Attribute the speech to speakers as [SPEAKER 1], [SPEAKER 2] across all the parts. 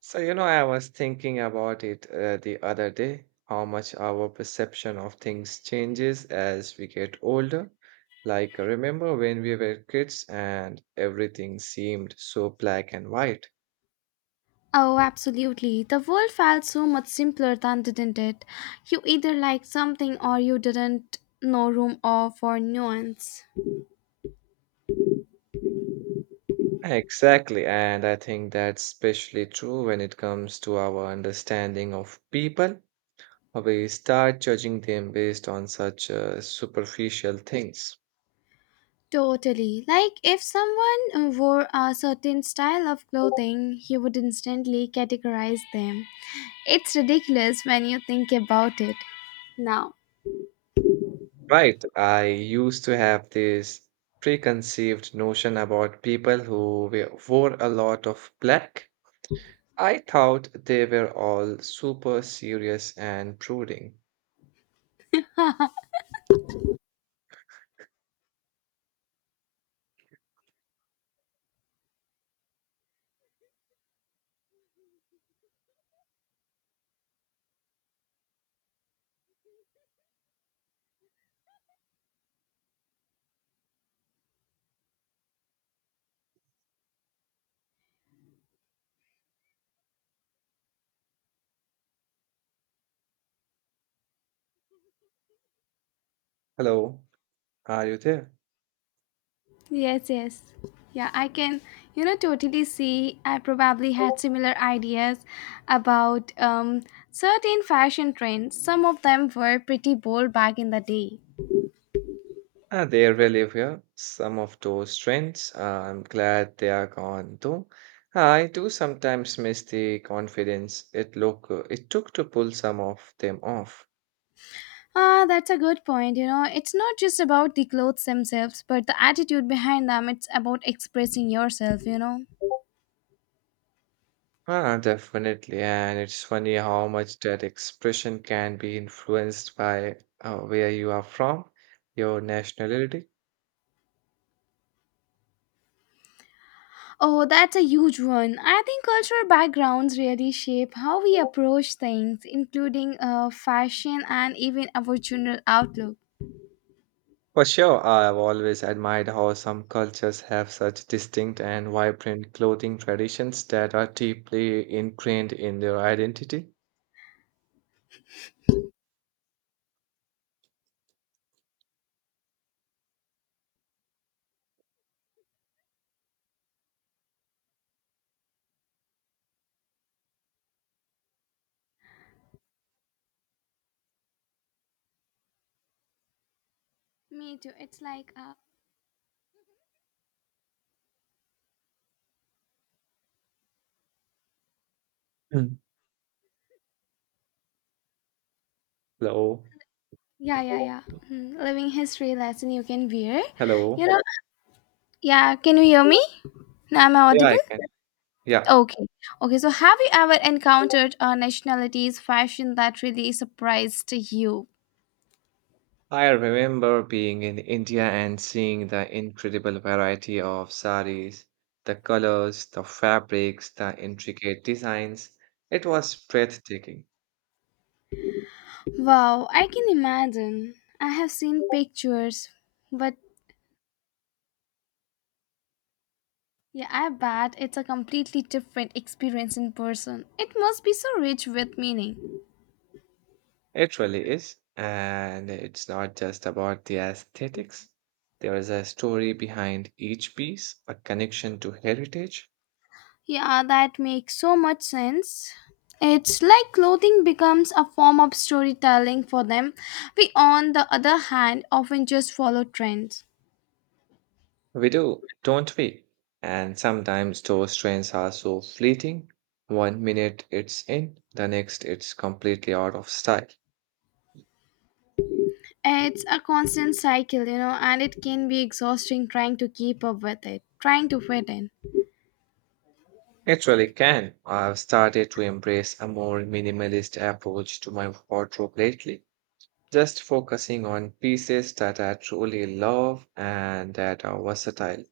[SPEAKER 1] So, you know, I was thinking about it the other day, how much our perception of things changes as we get older. Like, remember when we were kids and everything seemed so black and white?
[SPEAKER 2] Oh, absolutely. The world felt so much simpler than didn't it? You either liked something or you didn't. No room or for nuance.
[SPEAKER 1] Exactly, and I think that's especially true when it comes to our understanding of people. We start judging them based on such superficial things.
[SPEAKER 2] Totally. Like if someone wore a certain style of clothing, you would instantly categorize them. It's ridiculous when you think about it now.
[SPEAKER 1] Right. I used to have this preconceived notion about people who wore a lot of black. I thought they were all super serious and brooding. Hello, are you there?
[SPEAKER 2] Yes, yes. Yeah, I can, totally see. I probably had similar ideas about certain fashion trends. Some of them were pretty bold back in the day.
[SPEAKER 1] Ah, they're really here. Some of those trends. I'm glad they are gone though. I do sometimes miss the confidence it took to pull some of them off.
[SPEAKER 2] Ah, that's a good point. You know, it's not just about the clothes themselves, but the attitude behind them. It's about expressing yourself, you know.
[SPEAKER 1] Ah, definitely. And it's funny how much that expression can be influenced by where you are from, your nationality.
[SPEAKER 2] Oh, that's a huge one. I think cultural backgrounds really shape how we approach things, including fashion and even our general outlook.
[SPEAKER 1] For sure, I've always admired how some cultures have such distinct and vibrant clothing traditions that are deeply ingrained in their identity.
[SPEAKER 2] Me too. It's like
[SPEAKER 1] Mm. Hello.
[SPEAKER 2] yeah, yeah, yeah. Hmm. Living history lesson you can wear. You
[SPEAKER 1] Hello.
[SPEAKER 2] know, yeah, can you hear me? Now am I
[SPEAKER 1] Yeah, I
[SPEAKER 2] audible?
[SPEAKER 1] can. Yeah.
[SPEAKER 2] Okay. Okay, so have you ever encountered a nationality's fashion that really surprised you?
[SPEAKER 1] I remember being in India and seeing the incredible variety of saris, the colors, the fabrics, the intricate designs. It was breathtaking.
[SPEAKER 2] Wow, I can imagine. I have seen pictures, but yeah, I bet it's a completely different experience in person. It must be so rich with meaning.
[SPEAKER 1] It really is. And it's not just about the aesthetics. There is a story behind each piece, a connection to heritage.
[SPEAKER 2] Yeah, that makes so much sense. It's like clothing becomes a form of storytelling for them. We, on the other hand, often just follow trends.
[SPEAKER 1] We do, don't we? And sometimes those trends are so fleeting. One minute it's in, the next it's completely out of style.
[SPEAKER 2] It's a constant cycle, you know, and it can be exhausting trying to keep up with it, trying to fit in.
[SPEAKER 1] It really can. I've started to embrace a more minimalist approach to my wardrobe lately, just focusing on pieces that I truly love and that are versatile.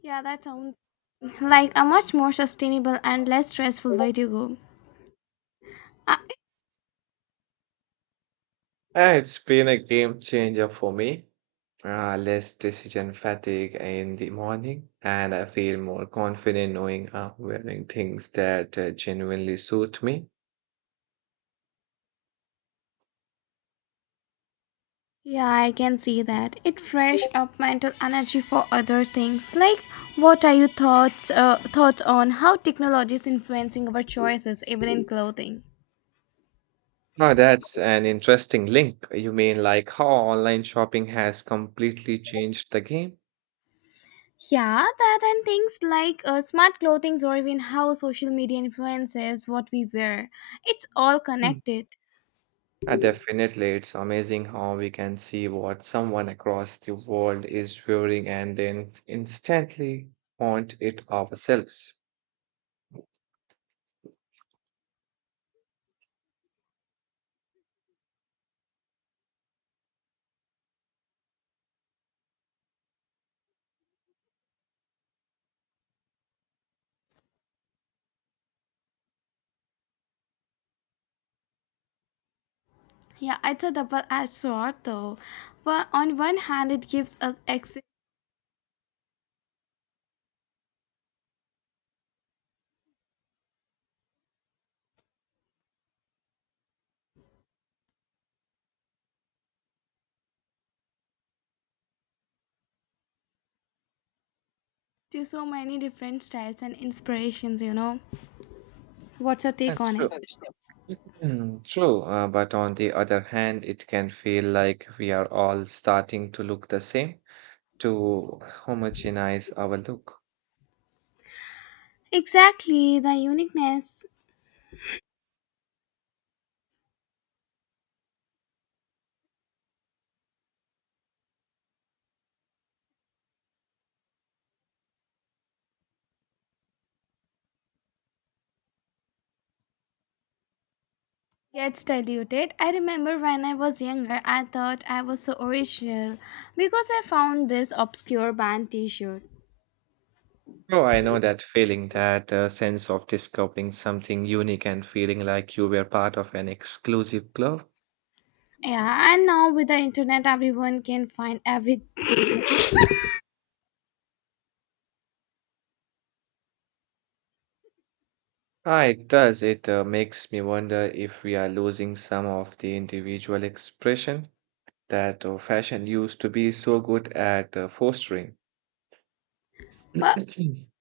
[SPEAKER 2] Yeah, that sounds like a much more sustainable and less stressful way to go. Uh,
[SPEAKER 1] And it's been a game changer for me. Less decision fatigue in the morning, and I feel more confident knowing I'm wearing things that genuinely suit me.
[SPEAKER 2] Yeah, I can see that. It fresh up mental energy for other things. Like, what are your thoughts thoughts on how technology is influencing our choices, even in clothing?
[SPEAKER 1] Oh, that's an interesting link. You mean like how online shopping has completely changed the game?
[SPEAKER 2] Yeah, that and things like smart clothing or even how social media influences what we wear. It's all connected.
[SPEAKER 1] Definitely, it's amazing how we can see what someone across the world is wearing and then instantly want it ourselves.
[SPEAKER 2] Yeah, it's a double-edged sword though. But on one hand, it gives us access to so many different styles and inspirations, you know. What's your take on
[SPEAKER 1] True.
[SPEAKER 2] it?
[SPEAKER 1] Mm, true. But on the other hand, it can feel like we are all starting to look the same to homogenize our look.
[SPEAKER 2] Exactly, the uniqueness gets diluted. I remember when I was younger, I thought I was so original because I found this obscure band t shirt.
[SPEAKER 1] Oh, I know that feeling, that sense of discovering something unique and feeling like you were part of an exclusive club.
[SPEAKER 2] Yeah, and now with the internet, everyone can find every.
[SPEAKER 1] Ah, it does. It makes me wonder if we are losing some of the individual expression that fashion used to be so good at fostering.
[SPEAKER 2] But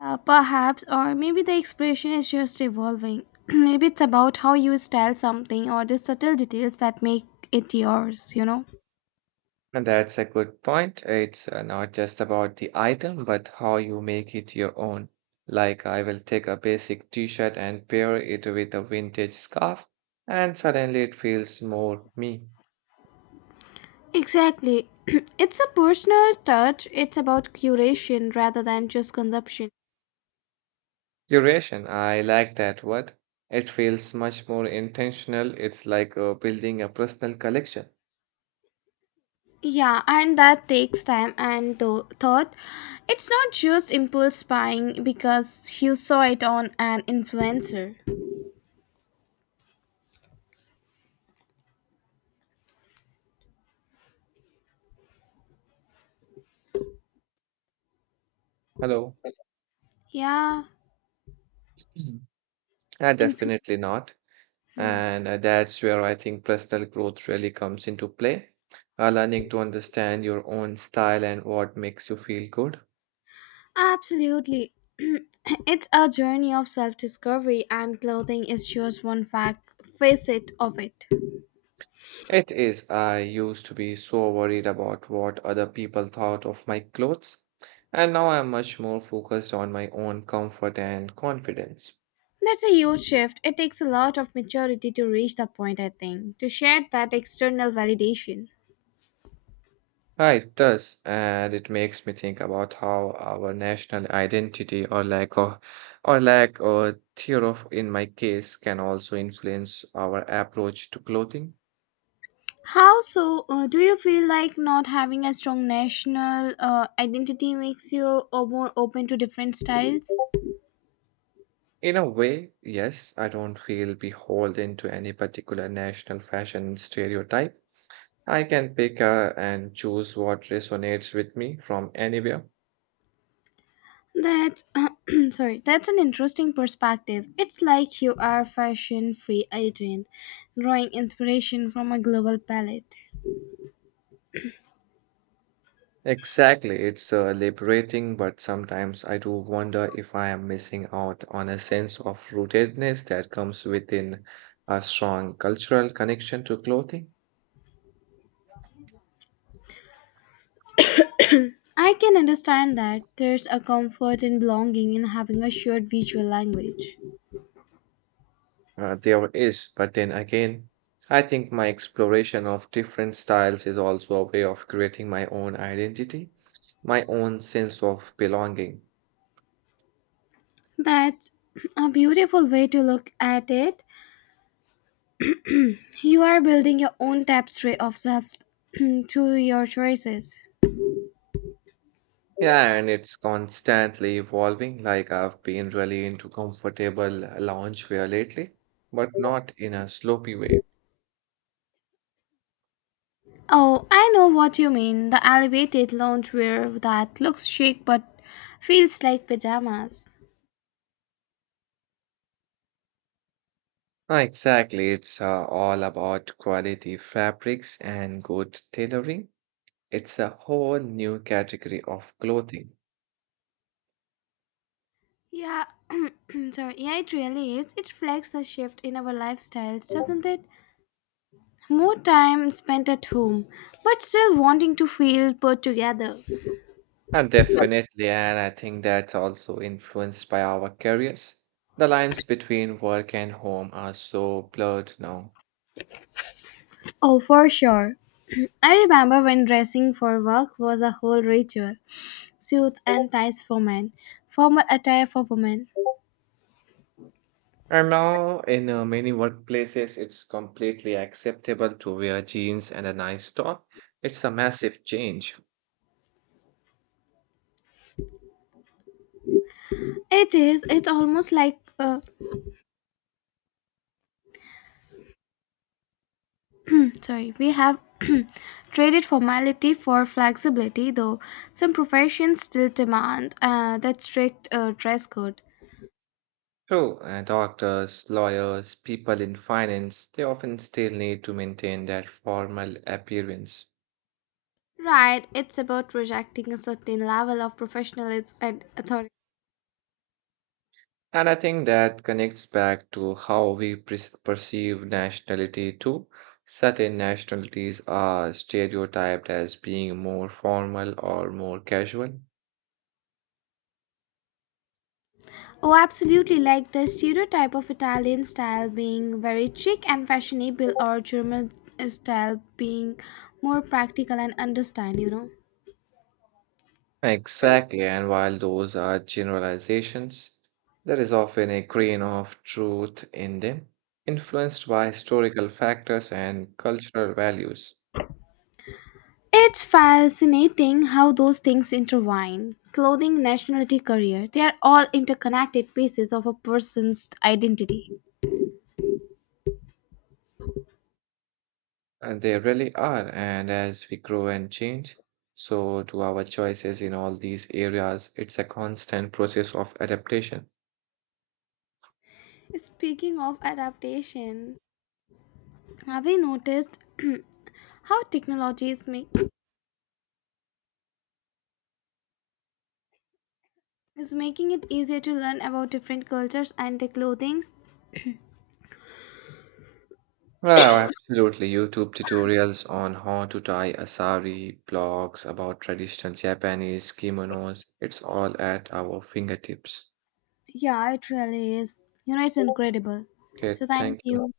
[SPEAKER 2] Perhaps, or maybe the expression is just evolving. Maybe it's about how you style something or the subtle details that make it yours, you know?
[SPEAKER 1] And that's a good point. It's not just about the item, but how you make it your own. Like, I will take a basic t-shirt and pair it with a vintage scarf, and suddenly it feels more me.
[SPEAKER 2] Exactly. It's a personal touch, it's about curation rather than just consumption.
[SPEAKER 1] Duration, I like that word. It feels much more intentional. It's like building a personal collection.
[SPEAKER 2] Yeah, and that takes time and thought. It's not just impulse buying because you saw it on an influencer.
[SPEAKER 1] Hello.
[SPEAKER 2] Yeah,
[SPEAKER 1] Mhm.
[SPEAKER 2] influ-
[SPEAKER 1] Definitely not.
[SPEAKER 2] hmm,
[SPEAKER 1] And that's where I think personal growth really comes into play. Learning to understand your own style and what makes you feel good.
[SPEAKER 2] absolutely. It's a journey of self discovery, and clothing is just one facet of it.
[SPEAKER 1] It is. I used to be so worried about what other people thought of my clothes. And now I'm much more focused on my own comfort and confidence.
[SPEAKER 2] That's a huge shift. It takes a lot of maturity to reach the point, I think, to share that external validation.
[SPEAKER 1] Yeah, it does, and it makes me think about how our national identity or lack of or lack or theory of in my case can also influence our approach to clothing.
[SPEAKER 2] How so? Do you feel like not having a strong national identity makes you more open to different styles?
[SPEAKER 1] In a way, yes, I don't feel beholden to any particular national fashion stereotype. I can pick and choose what resonates with me from anywhere.
[SPEAKER 2] That's sorry. That's an interesting perspective. It's like you are fashion-free agent, drawing inspiration from a global palette.
[SPEAKER 1] Exactly, it's liberating, but sometimes I do wonder if I am missing out on a sense of rootedness that comes within a strong cultural connection to clothing.
[SPEAKER 2] I can understand that there's a comfort in belonging in having a shared visual language.
[SPEAKER 1] There is, but then again, I think my exploration of different styles is also a way of creating my own identity, my own sense of belonging.
[SPEAKER 2] That's a beautiful way to look at it. You are building your own tapestry of self through your choices.
[SPEAKER 1] Yeah, and it's constantly evolving. Like I've been really into comfortable loungewear lately, but not in a sloppy way.
[SPEAKER 2] Oh, I know what you mean. The elevated loungewear that looks chic but feels like pajamas.
[SPEAKER 1] Ah, exactly. It's all about quality fabrics and good tailoring. It's a whole new category of clothing.
[SPEAKER 2] Yeah, sorry. Yeah, it really is. It reflects the shift in our lifestyles, doesn't it? More time spent at home, but still wanting to feel put together.
[SPEAKER 1] And definitely, and I think that's also influenced by our careers. The lines between work and home are so blurred now.
[SPEAKER 2] Oh, for sure. I remember when dressing for work was a whole ritual. Suits and ties for men, formal attire for women.
[SPEAKER 1] And now, in many workplaces, it's completely acceptable to wear jeans and a nice top. It's a massive change.
[SPEAKER 2] It is, it's almost like, sorry, we have traded formality for flexibility, though some professions still demand that strict dress code.
[SPEAKER 1] So, doctors, lawyers, people in finance, they often still need to maintain that formal appearance.
[SPEAKER 2] Right, it's about rejecting a certain level of professionalism and authority.
[SPEAKER 1] And I think that connects back to how we perceive nationality too. Certain nationalities are stereotyped as being more formal or more casual.
[SPEAKER 2] Oh, absolutely, like the stereotype of Italian style being very chic and fashionable, or German style being more practical and understand, you know.
[SPEAKER 1] Exactly, and while those are generalizations, there is often a grain of truth in them, influenced by historical factors and cultural values.
[SPEAKER 2] It's fascinating how those things intertwine. Clothing, nationality, career, they are all interconnected pieces of a person's identity.
[SPEAKER 1] And they really are, and as we grow and change, so do our choices in all these areas. It's a constant process of adaptation.
[SPEAKER 2] Speaking of adaptation, have you noticed how is making it easier to learn about different cultures and their clothings?
[SPEAKER 1] Wow, absolutely. YouTube tutorials on how to tie a sari, blogs about traditional Japanese kimonos, it's all at our fingertips.
[SPEAKER 2] Yeah, it really is. You know, it's incredible.
[SPEAKER 1] Okay,
[SPEAKER 2] So, thank
[SPEAKER 1] thank you.
[SPEAKER 2] you.